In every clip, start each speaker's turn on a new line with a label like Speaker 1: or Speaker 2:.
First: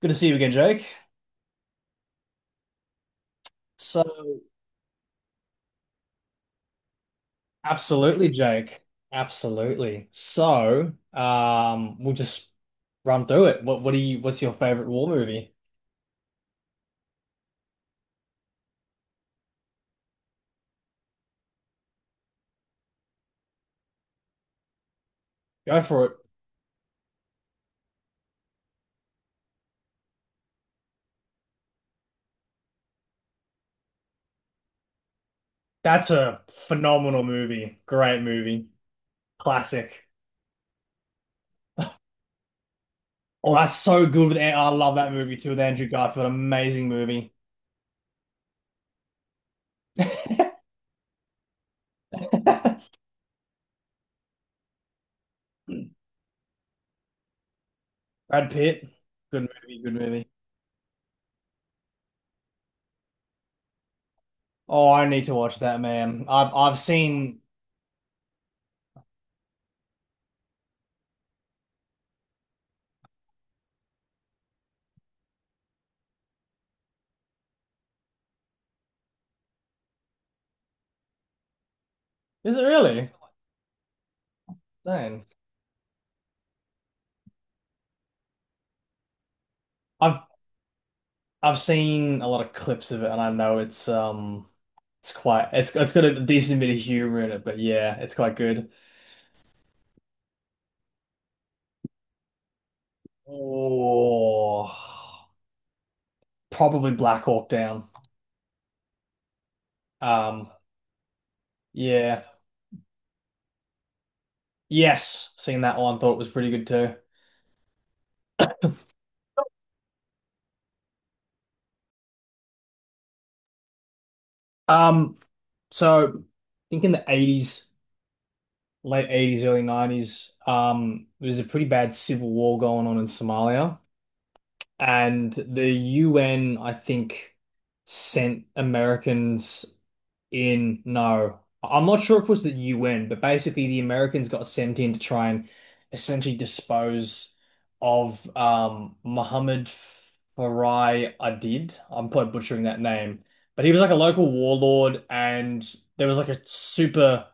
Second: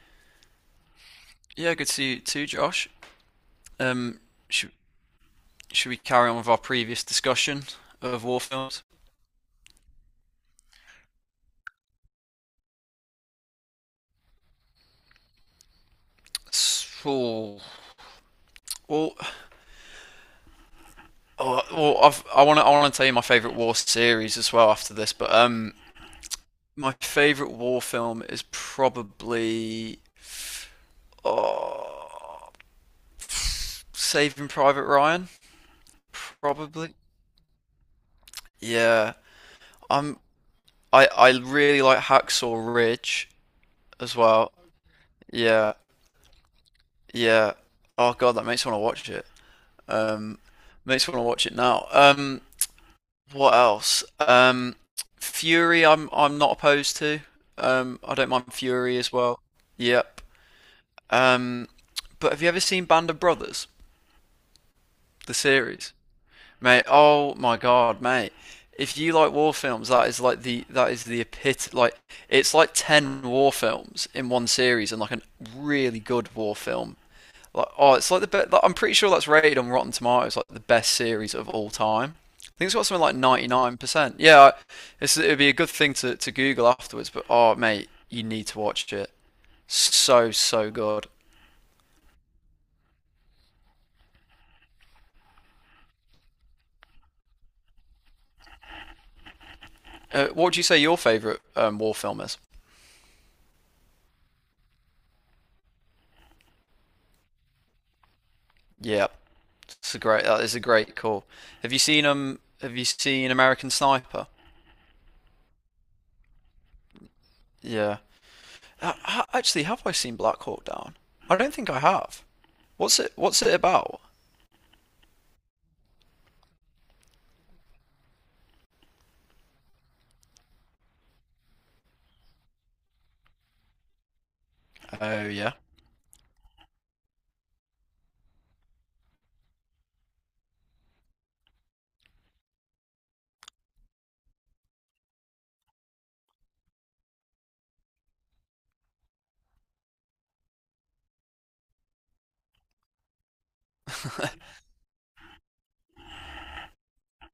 Speaker 1: Good to see you again, Jake.
Speaker 2: Yeah, good to see you too, Josh.
Speaker 1: So,
Speaker 2: Um, should should we carry on with our previous discussion of
Speaker 1: absolutely,
Speaker 2: war
Speaker 1: Jake.
Speaker 2: films?
Speaker 1: Absolutely. So, we'll just run through it. What's your favorite war movie?
Speaker 2: So, well, I want to tell you my favorite war series as well after this, but
Speaker 1: Go for it.
Speaker 2: my favorite war film is probably oh, Saving Private Ryan,
Speaker 1: That's a
Speaker 2: probably.
Speaker 1: phenomenal movie. Great movie.
Speaker 2: Yeah,
Speaker 1: Classic.
Speaker 2: I'm I really like Hacksaw Ridge
Speaker 1: Oh, that's so
Speaker 2: as
Speaker 1: good with,
Speaker 2: well.
Speaker 1: I love that movie too with
Speaker 2: Yeah,
Speaker 1: Andrew Garfield. Amazing movie.
Speaker 2: yeah. Oh God, that makes me want to watch it. Um, Makes me want to watch it now.
Speaker 1: Brad
Speaker 2: What else? Fury, I'm not opposed to. I don't mind
Speaker 1: Pitt.
Speaker 2: Fury as well.
Speaker 1: Good movie, good
Speaker 2: Yep.
Speaker 1: movie.
Speaker 2: Um, but have you ever seen Band of Brothers,
Speaker 1: Oh, I need to
Speaker 2: the
Speaker 1: watch that,
Speaker 2: series?
Speaker 1: man. I've
Speaker 2: Mate, oh
Speaker 1: seen.
Speaker 2: my God, mate. If you like war films, that is the epit like it's like 10 war films in one series and like a really good war film. It's like the best. Like, I'm pretty sure that's rated on Rotten Tomatoes like the best series of all time. I
Speaker 1: Is it
Speaker 2: think it's got something
Speaker 1: really?
Speaker 2: like 99%. Yeah,
Speaker 1: Dang.
Speaker 2: it'd be a good thing to Google afterwards. But oh, mate, you need to watch it.
Speaker 1: I've
Speaker 2: So so good.
Speaker 1: I've seen a lot of clips of it, and I know it's quite it's got a decent bit of humor in it, but yeah, it's quite good.
Speaker 2: What would you say your favorite war film is?
Speaker 1: Oh, probably Black Hawk Down.
Speaker 2: Yeah, it's a great. That
Speaker 1: Um,
Speaker 2: is a great call.
Speaker 1: yeah,
Speaker 2: Have you seen American Sniper?
Speaker 1: yes, seen that one. Thought it was pretty good too.
Speaker 2: Yeah. Actually, have I seen Black Hawk Down? I don't think I have. What's it about?
Speaker 1: Um, so I think in the 80s, late 80s, early 90s, there was a pretty bad civil war going on in Somalia,
Speaker 2: Oh
Speaker 1: and
Speaker 2: yeah.
Speaker 1: the UN, I think, sent Americans in no. I'm not sure if it was the UN, but basically the Americans got sent in to try and essentially dispose of Mohammed Farai Adid. I'm probably butchering that name. But he was like a local warlord, and there was like a super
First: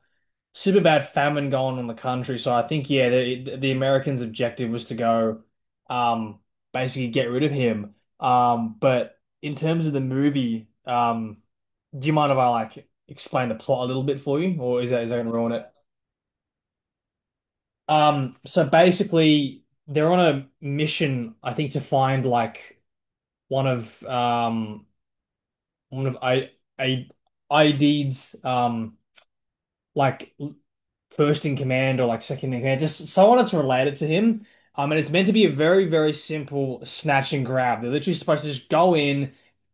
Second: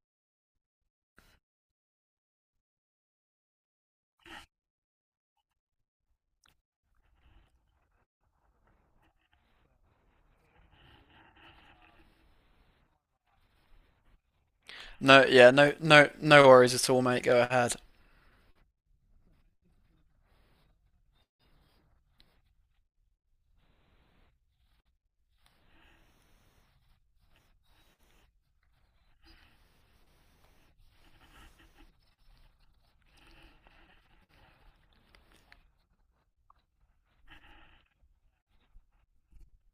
Speaker 1: super bad famine going on in the country. So I think yeah, the Americans' objective was to go um basically get rid of him. But in terms of the movie, do you mind if I like explain the plot a little bit for you, or is that
Speaker 2: No,
Speaker 1: gonna
Speaker 2: yeah,
Speaker 1: ruin it?
Speaker 2: no worries at all, mate. Go ahead.
Speaker 1: So basically, they're on a mission, I think, to find like one of um one of I ID's like first in command or like second in command, just someone that's related to him. And it's meant to be a very, very simple snatch and grab. They're literally supposed to just go in,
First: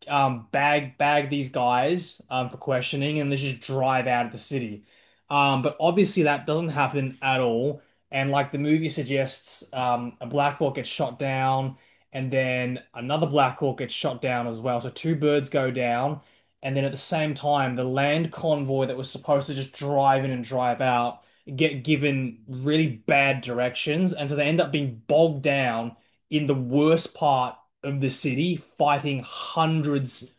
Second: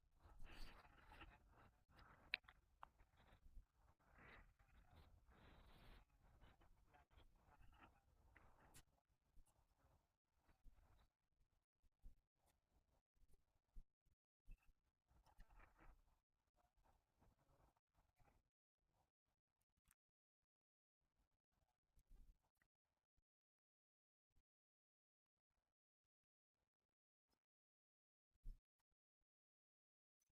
Speaker 1: bag these guys for questioning, and they just drive out of the city. But obviously that doesn't happen at all. And like the movie suggests, a Black Hawk gets shot down, and then another Black Hawk gets shot down as well. So two birds go down. And then at the same time, the land convoy that was supposed to just drive in and drive out get given really bad directions, and so they end up being bogged down in the worst part of the city, fighting hundreds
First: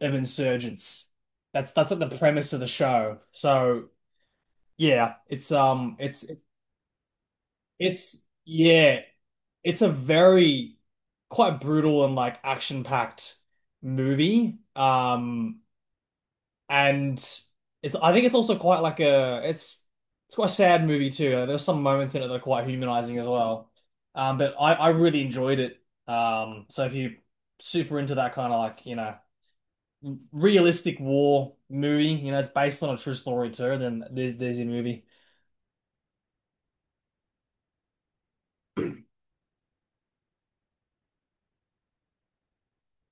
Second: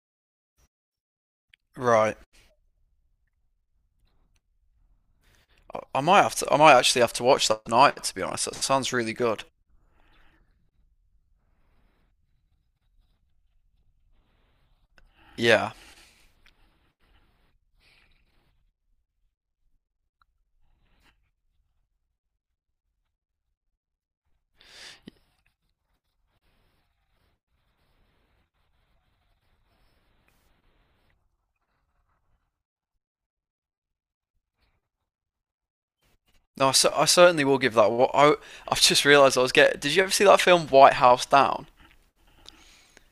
Speaker 1: of insurgents. That's like
Speaker 2: Right.
Speaker 1: the premise of the show. So yeah,
Speaker 2: I might have to. I might actually have to watch that tonight. To
Speaker 1: it's
Speaker 2: be honest, that sounds
Speaker 1: yeah,
Speaker 2: really good.
Speaker 1: it's a very quite brutal and like action-packed movie.
Speaker 2: Yeah.
Speaker 1: And it's I think it's also quite like a it's quite a sad movie too. There's some moments in it that are quite humanizing as well. But I really enjoyed it. So if you super into that kind of like you know realistic war movie, you know it's based on a true story too. Then there's your movie.
Speaker 2: No, I certainly will give that. What I I've just realised I was getting. Did you ever see that film White House Down?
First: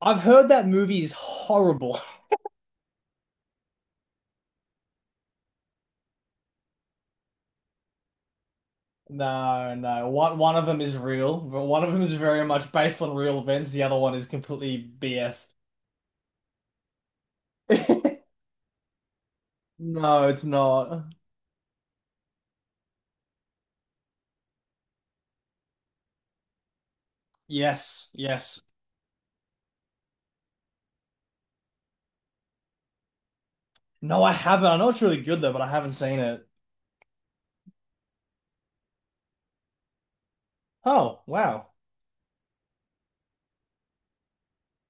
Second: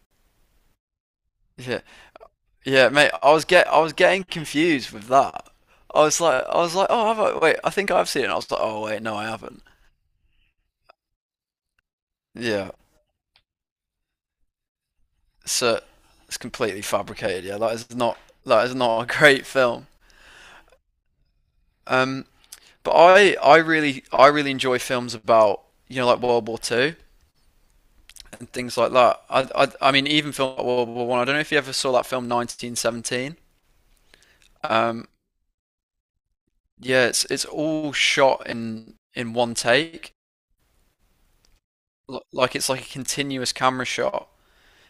Speaker 1: I've heard that movie is
Speaker 2: Yeah.
Speaker 1: horrible.
Speaker 2: Yeah, mate. I was getting confused with that. I was like. I was like. Oh, have I? Wait. I think I've seen it. And I was like. Oh, wait. No, I haven't.
Speaker 1: No, no. One of them is real, but one of them is very much
Speaker 2: Yeah.
Speaker 1: based on real events. The other one is completely BS.
Speaker 2: So it's completely fabricated. Yeah. That is not. That is not a great film.
Speaker 1: No, it's not.
Speaker 2: Um. But I really, I really enjoy films about you know like World War Two
Speaker 1: Yes,
Speaker 2: and
Speaker 1: yes.
Speaker 2: things like that. I mean, even film like World War One. I don't know if you ever saw that film 1917.
Speaker 1: No, I haven't. I know it's
Speaker 2: Um,
Speaker 1: really good though, but I haven't seen it.
Speaker 2: yeah, it's all shot in one take,
Speaker 1: Oh, wow.
Speaker 2: like it's like a continuous camera shot,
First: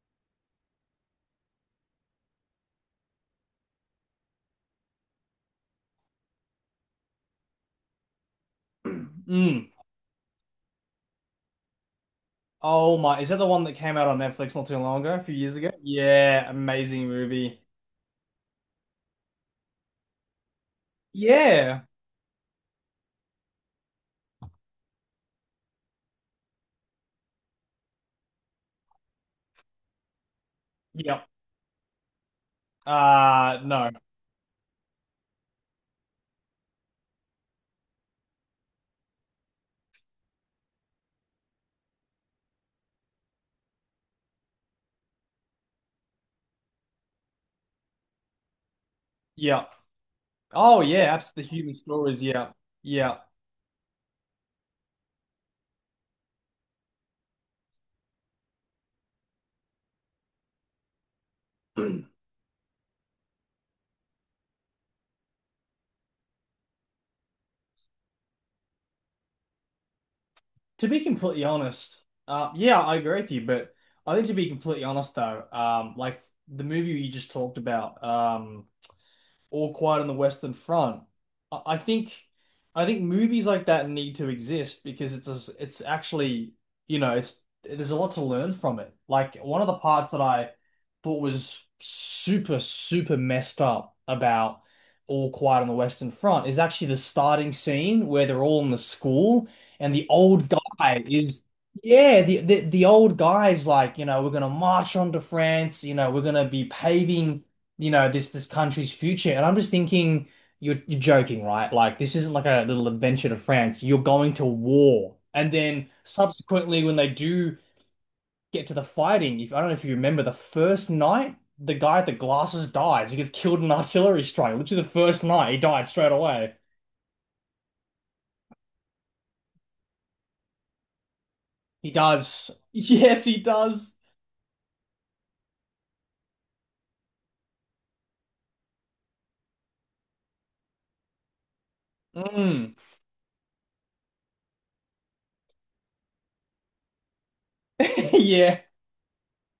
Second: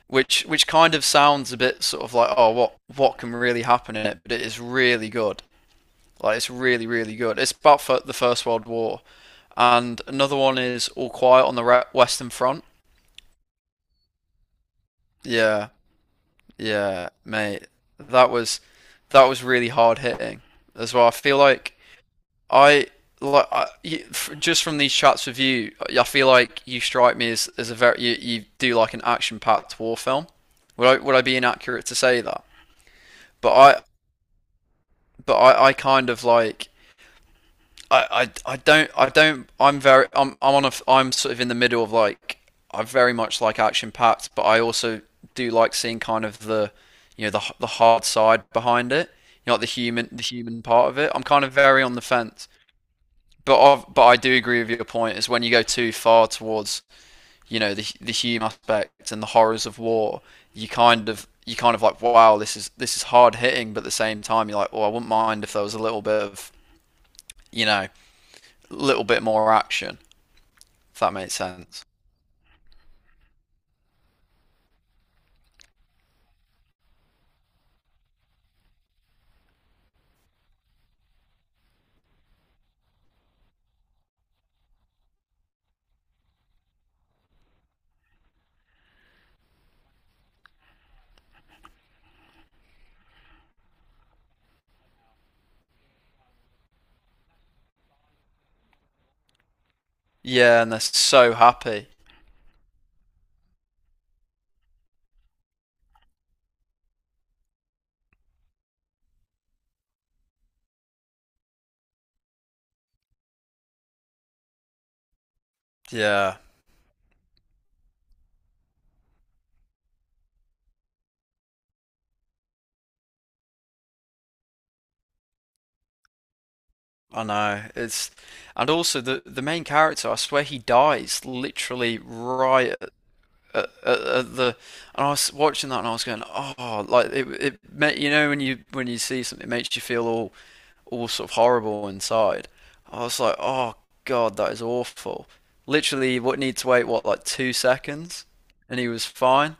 Speaker 2: which kind of sounds a bit sort of like oh what can really happen in it, but it is really good. Like it's really really good. It's about the First World War,
Speaker 1: Mm.
Speaker 2: and another one is All Quiet on the Western Front.
Speaker 1: Oh my, is that the one that came out on Netflix not too long ago, a few years
Speaker 2: Yeah,
Speaker 1: ago? Yeah, amazing
Speaker 2: Yeah,
Speaker 1: movie.
Speaker 2: mate. That was that was really hard hitting as well. I feel like
Speaker 1: Yeah.
Speaker 2: I just from these chats with you, I feel like you strike me as a very you do like an action-packed war film. Would I
Speaker 1: Yep.
Speaker 2: be inaccurate to say that? But I
Speaker 1: No.
Speaker 2: I kind of like I don't I'm on a I'm sort of in the middle of like I very much like action packed, but I also do like seeing kind of the you know the hard side behind it, you know, like
Speaker 1: Yep.
Speaker 2: the human
Speaker 1: Oh
Speaker 2: part of it.
Speaker 1: yeah,
Speaker 2: I'm
Speaker 1: abs the
Speaker 2: kind of
Speaker 1: human
Speaker 2: very on the
Speaker 1: stories,
Speaker 2: fence,
Speaker 1: yeah. Yeah.
Speaker 2: but I do agree with your point. Is when you go too far towards you know the human aspect and the horrors of war, you kind of like wow this is hard hitting, but at the same time you're like well I wouldn't mind if there was a little bit of you know, a little bit more action.
Speaker 1: To
Speaker 2: If
Speaker 1: be
Speaker 2: that makes
Speaker 1: completely
Speaker 2: sense.
Speaker 1: honest, yeah, I agree with you, but I think to be completely honest though, like the movie you just talked about, All Quiet on the Western Front. I I think I think movies like that need to exist because it's actually, you know, it's there's a lot to learn from it. Like one of the parts that I thought was super, super messed up about All Quiet on the Western Front is actually the starting scene where they're all in the school and the old
Speaker 2: Yeah, and they're
Speaker 1: guy
Speaker 2: so
Speaker 1: is
Speaker 2: happy.
Speaker 1: Yeah, the old guy's like, you know, we're gonna march on to France, you know, we're gonna be paving you know, this country's future. And I'm just thinking, you're joking, right? Like this isn't like a little adventure to France. You're going to war. And then
Speaker 2: Yeah,
Speaker 1: subsequently, when they do get to the fighting, if I don't know if you remember the first night, the guy with the glasses dies. He gets killed in an artillery strike. Literally the first night, he died straight away.
Speaker 2: I know. It's And also the main character. I swear he dies
Speaker 1: He
Speaker 2: literally
Speaker 1: does.
Speaker 2: right
Speaker 1: Yes, he does.
Speaker 2: at the. And I was watching that and I was going, oh, like it made you know when you see something it makes you feel all sort of horrible inside.
Speaker 1: Mm.
Speaker 2: I was like, oh god, that is awful. Literally, what need to wait what like two seconds,
Speaker 1: Yeah.
Speaker 2: and he was fine.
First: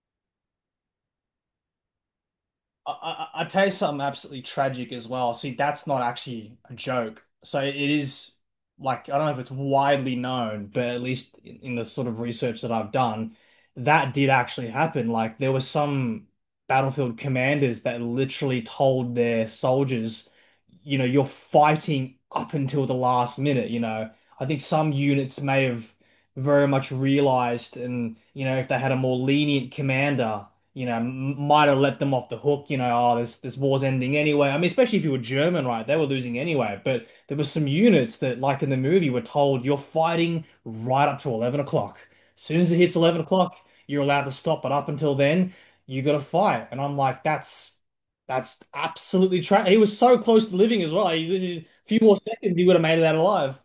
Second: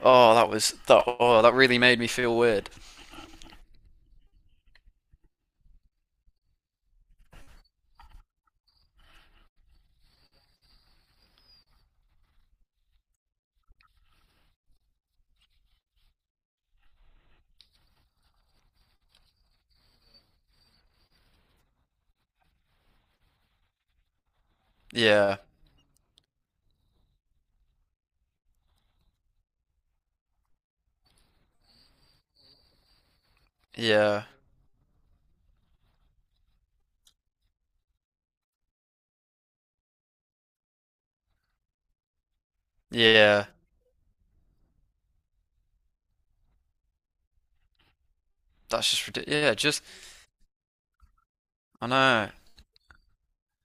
Speaker 2: Oh, that was that. Oh, that really made me feel weird.
Speaker 1: I tell you something absolutely tragic as well. See, that's not actually a joke. So it is like, I don't know if it's widely known, but at least in the sort of research that I've done, that did actually happen. Like there was some battlefield commanders that literally told their soldiers, you know, you're fighting up until the last minute, you know. I think some
Speaker 2: Yeah.
Speaker 1: units may have very much realized and, you know, if they had a more lenient commander you know, might have let them off the hook, you know, oh, this war's ending
Speaker 2: Yeah,
Speaker 1: anyway. I mean, especially if you were German, right? They were losing anyway. But there were some units that, like in the movie, were told you're fighting right up to 11 o'clock. As soon as it hits 11
Speaker 2: yeah,
Speaker 1: o'clock, you're allowed to stop, but up until then, you got to fight. And I'm like, that's
Speaker 2: that's just
Speaker 1: absolutely
Speaker 2: ridiculous. Yeah,
Speaker 1: tra He
Speaker 2: just
Speaker 1: was so close to living as well. A
Speaker 2: I
Speaker 1: few more
Speaker 2: know.
Speaker 1: seconds, he would have made it out alive.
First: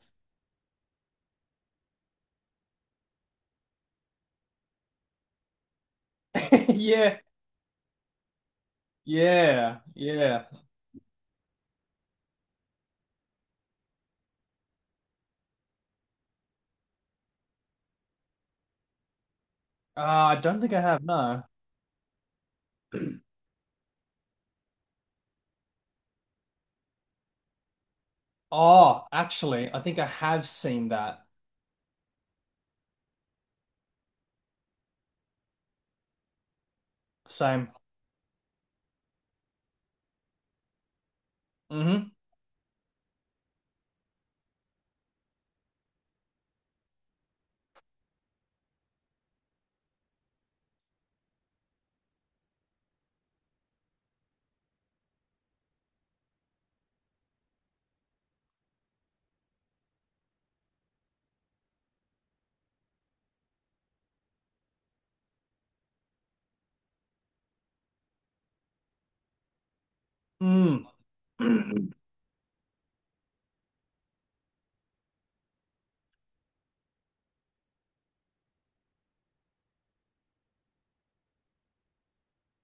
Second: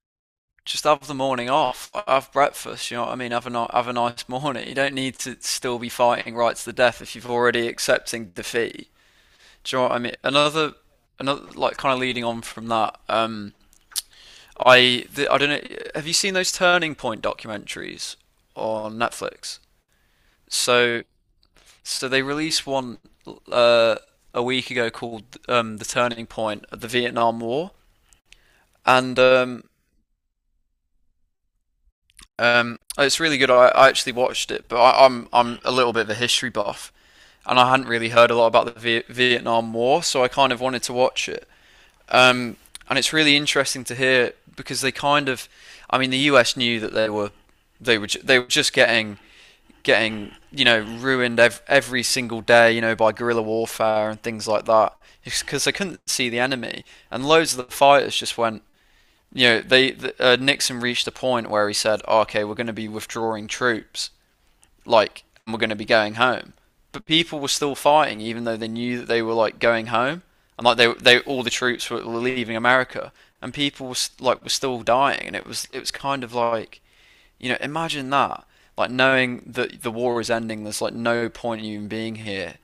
Speaker 2: Just have the morning off. Have breakfast. You know what I mean. Have a nice morning. You don't need to still be fighting rights to death if
Speaker 1: Yeah,
Speaker 2: you've already accepting defeat. Do you
Speaker 1: yeah,
Speaker 2: know what I mean?
Speaker 1: yeah.
Speaker 2: Another like kind of leading on from that. I don't know. Have you seen those Turning Point documentaries on Netflix?
Speaker 1: I don't think I have,
Speaker 2: So
Speaker 1: no.
Speaker 2: so they released one uh, a week ago called The Turning Point of the Vietnam War,
Speaker 1: Oh,
Speaker 2: and
Speaker 1: actually, I think I have seen that.
Speaker 2: It's really good. I actually watched it, but I'm a little bit of a history buff, and
Speaker 1: Same.
Speaker 2: I hadn't really heard a lot about the Vietnam War, so I kind of wanted to watch it.
Speaker 1: Hmm.
Speaker 2: Um, and it's really interesting to hear because they kind of, I mean, the U.S. knew that they were just getting getting you know ruined every single day you know by guerrilla warfare and things like that because they couldn't see the enemy and loads of the fighters just went you know, they Nixon reached a point where he said, oh, "Okay, we're going to be withdrawing troops, like, and we're going to be going home." But people were still fighting, even though they knew that they were like going home, and like
Speaker 1: Mm.
Speaker 2: they all the troops were leaving America, and people was, like were still dying, and it was kind of like you know, imagine that, like knowing that the war is ending, there's like no point in you even being here,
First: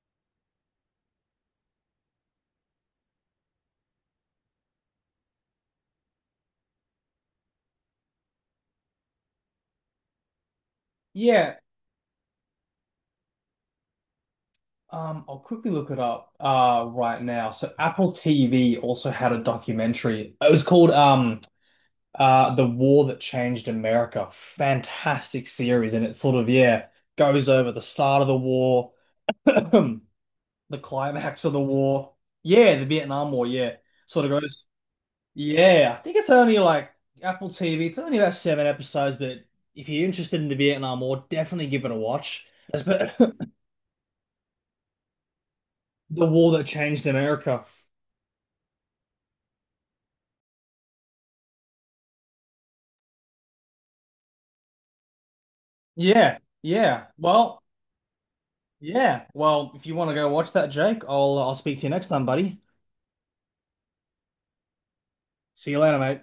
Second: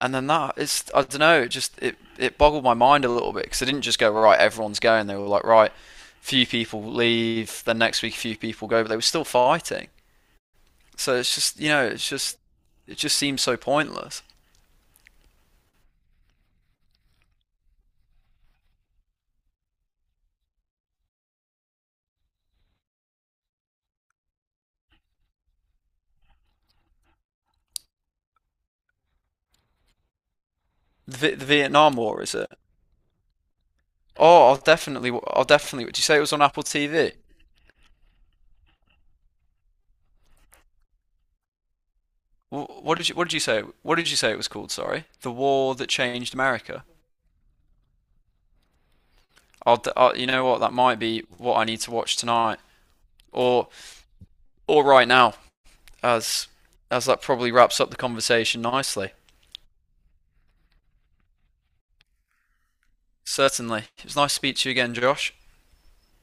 Speaker 2: and then that is I don't know it just it boggled my mind a little bit because they didn't just go right everyone's going they were like right few people leave then next week a few people go but they were still fighting so it's
Speaker 1: Yeah.
Speaker 2: just you know it's just it just seems so pointless.
Speaker 1: I'll quickly look it up right now. So Apple TV also had a documentary. It was called The War That Changed America. Fantastic series, and it sort of yeah goes over the start of the war, the climax
Speaker 2: The
Speaker 1: of the
Speaker 2: Vietnam
Speaker 1: war.
Speaker 2: War, is it?
Speaker 1: Yeah, the Vietnam War, yeah. Sort of
Speaker 2: Oh,
Speaker 1: goes
Speaker 2: I'll definitely
Speaker 1: Yeah,
Speaker 2: did
Speaker 1: I
Speaker 2: you
Speaker 1: think
Speaker 2: say it
Speaker 1: it's
Speaker 2: was on
Speaker 1: only
Speaker 2: Apple
Speaker 1: like
Speaker 2: TV?
Speaker 1: Apple TV. It's only about 7 episodes, but if you're interested in the Vietnam War, definitely give it a watch. That's
Speaker 2: What
Speaker 1: about
Speaker 2: did you say what did you say it was called, sorry? The War That
Speaker 1: the
Speaker 2: Changed
Speaker 1: war that
Speaker 2: America.
Speaker 1: changed America.
Speaker 2: I'll you know what that might be what I need to watch tonight or or right now
Speaker 1: Yeah,
Speaker 2: as as
Speaker 1: yeah.
Speaker 2: that probably
Speaker 1: Well,
Speaker 2: wraps up the conversation nicely.
Speaker 1: yeah. Well, if you want to go watch that, Jake, I'll speak to you next time, buddy.
Speaker 2: Certainly, it was nice to speak to you again, Josh.
Speaker 1: See you later, mate.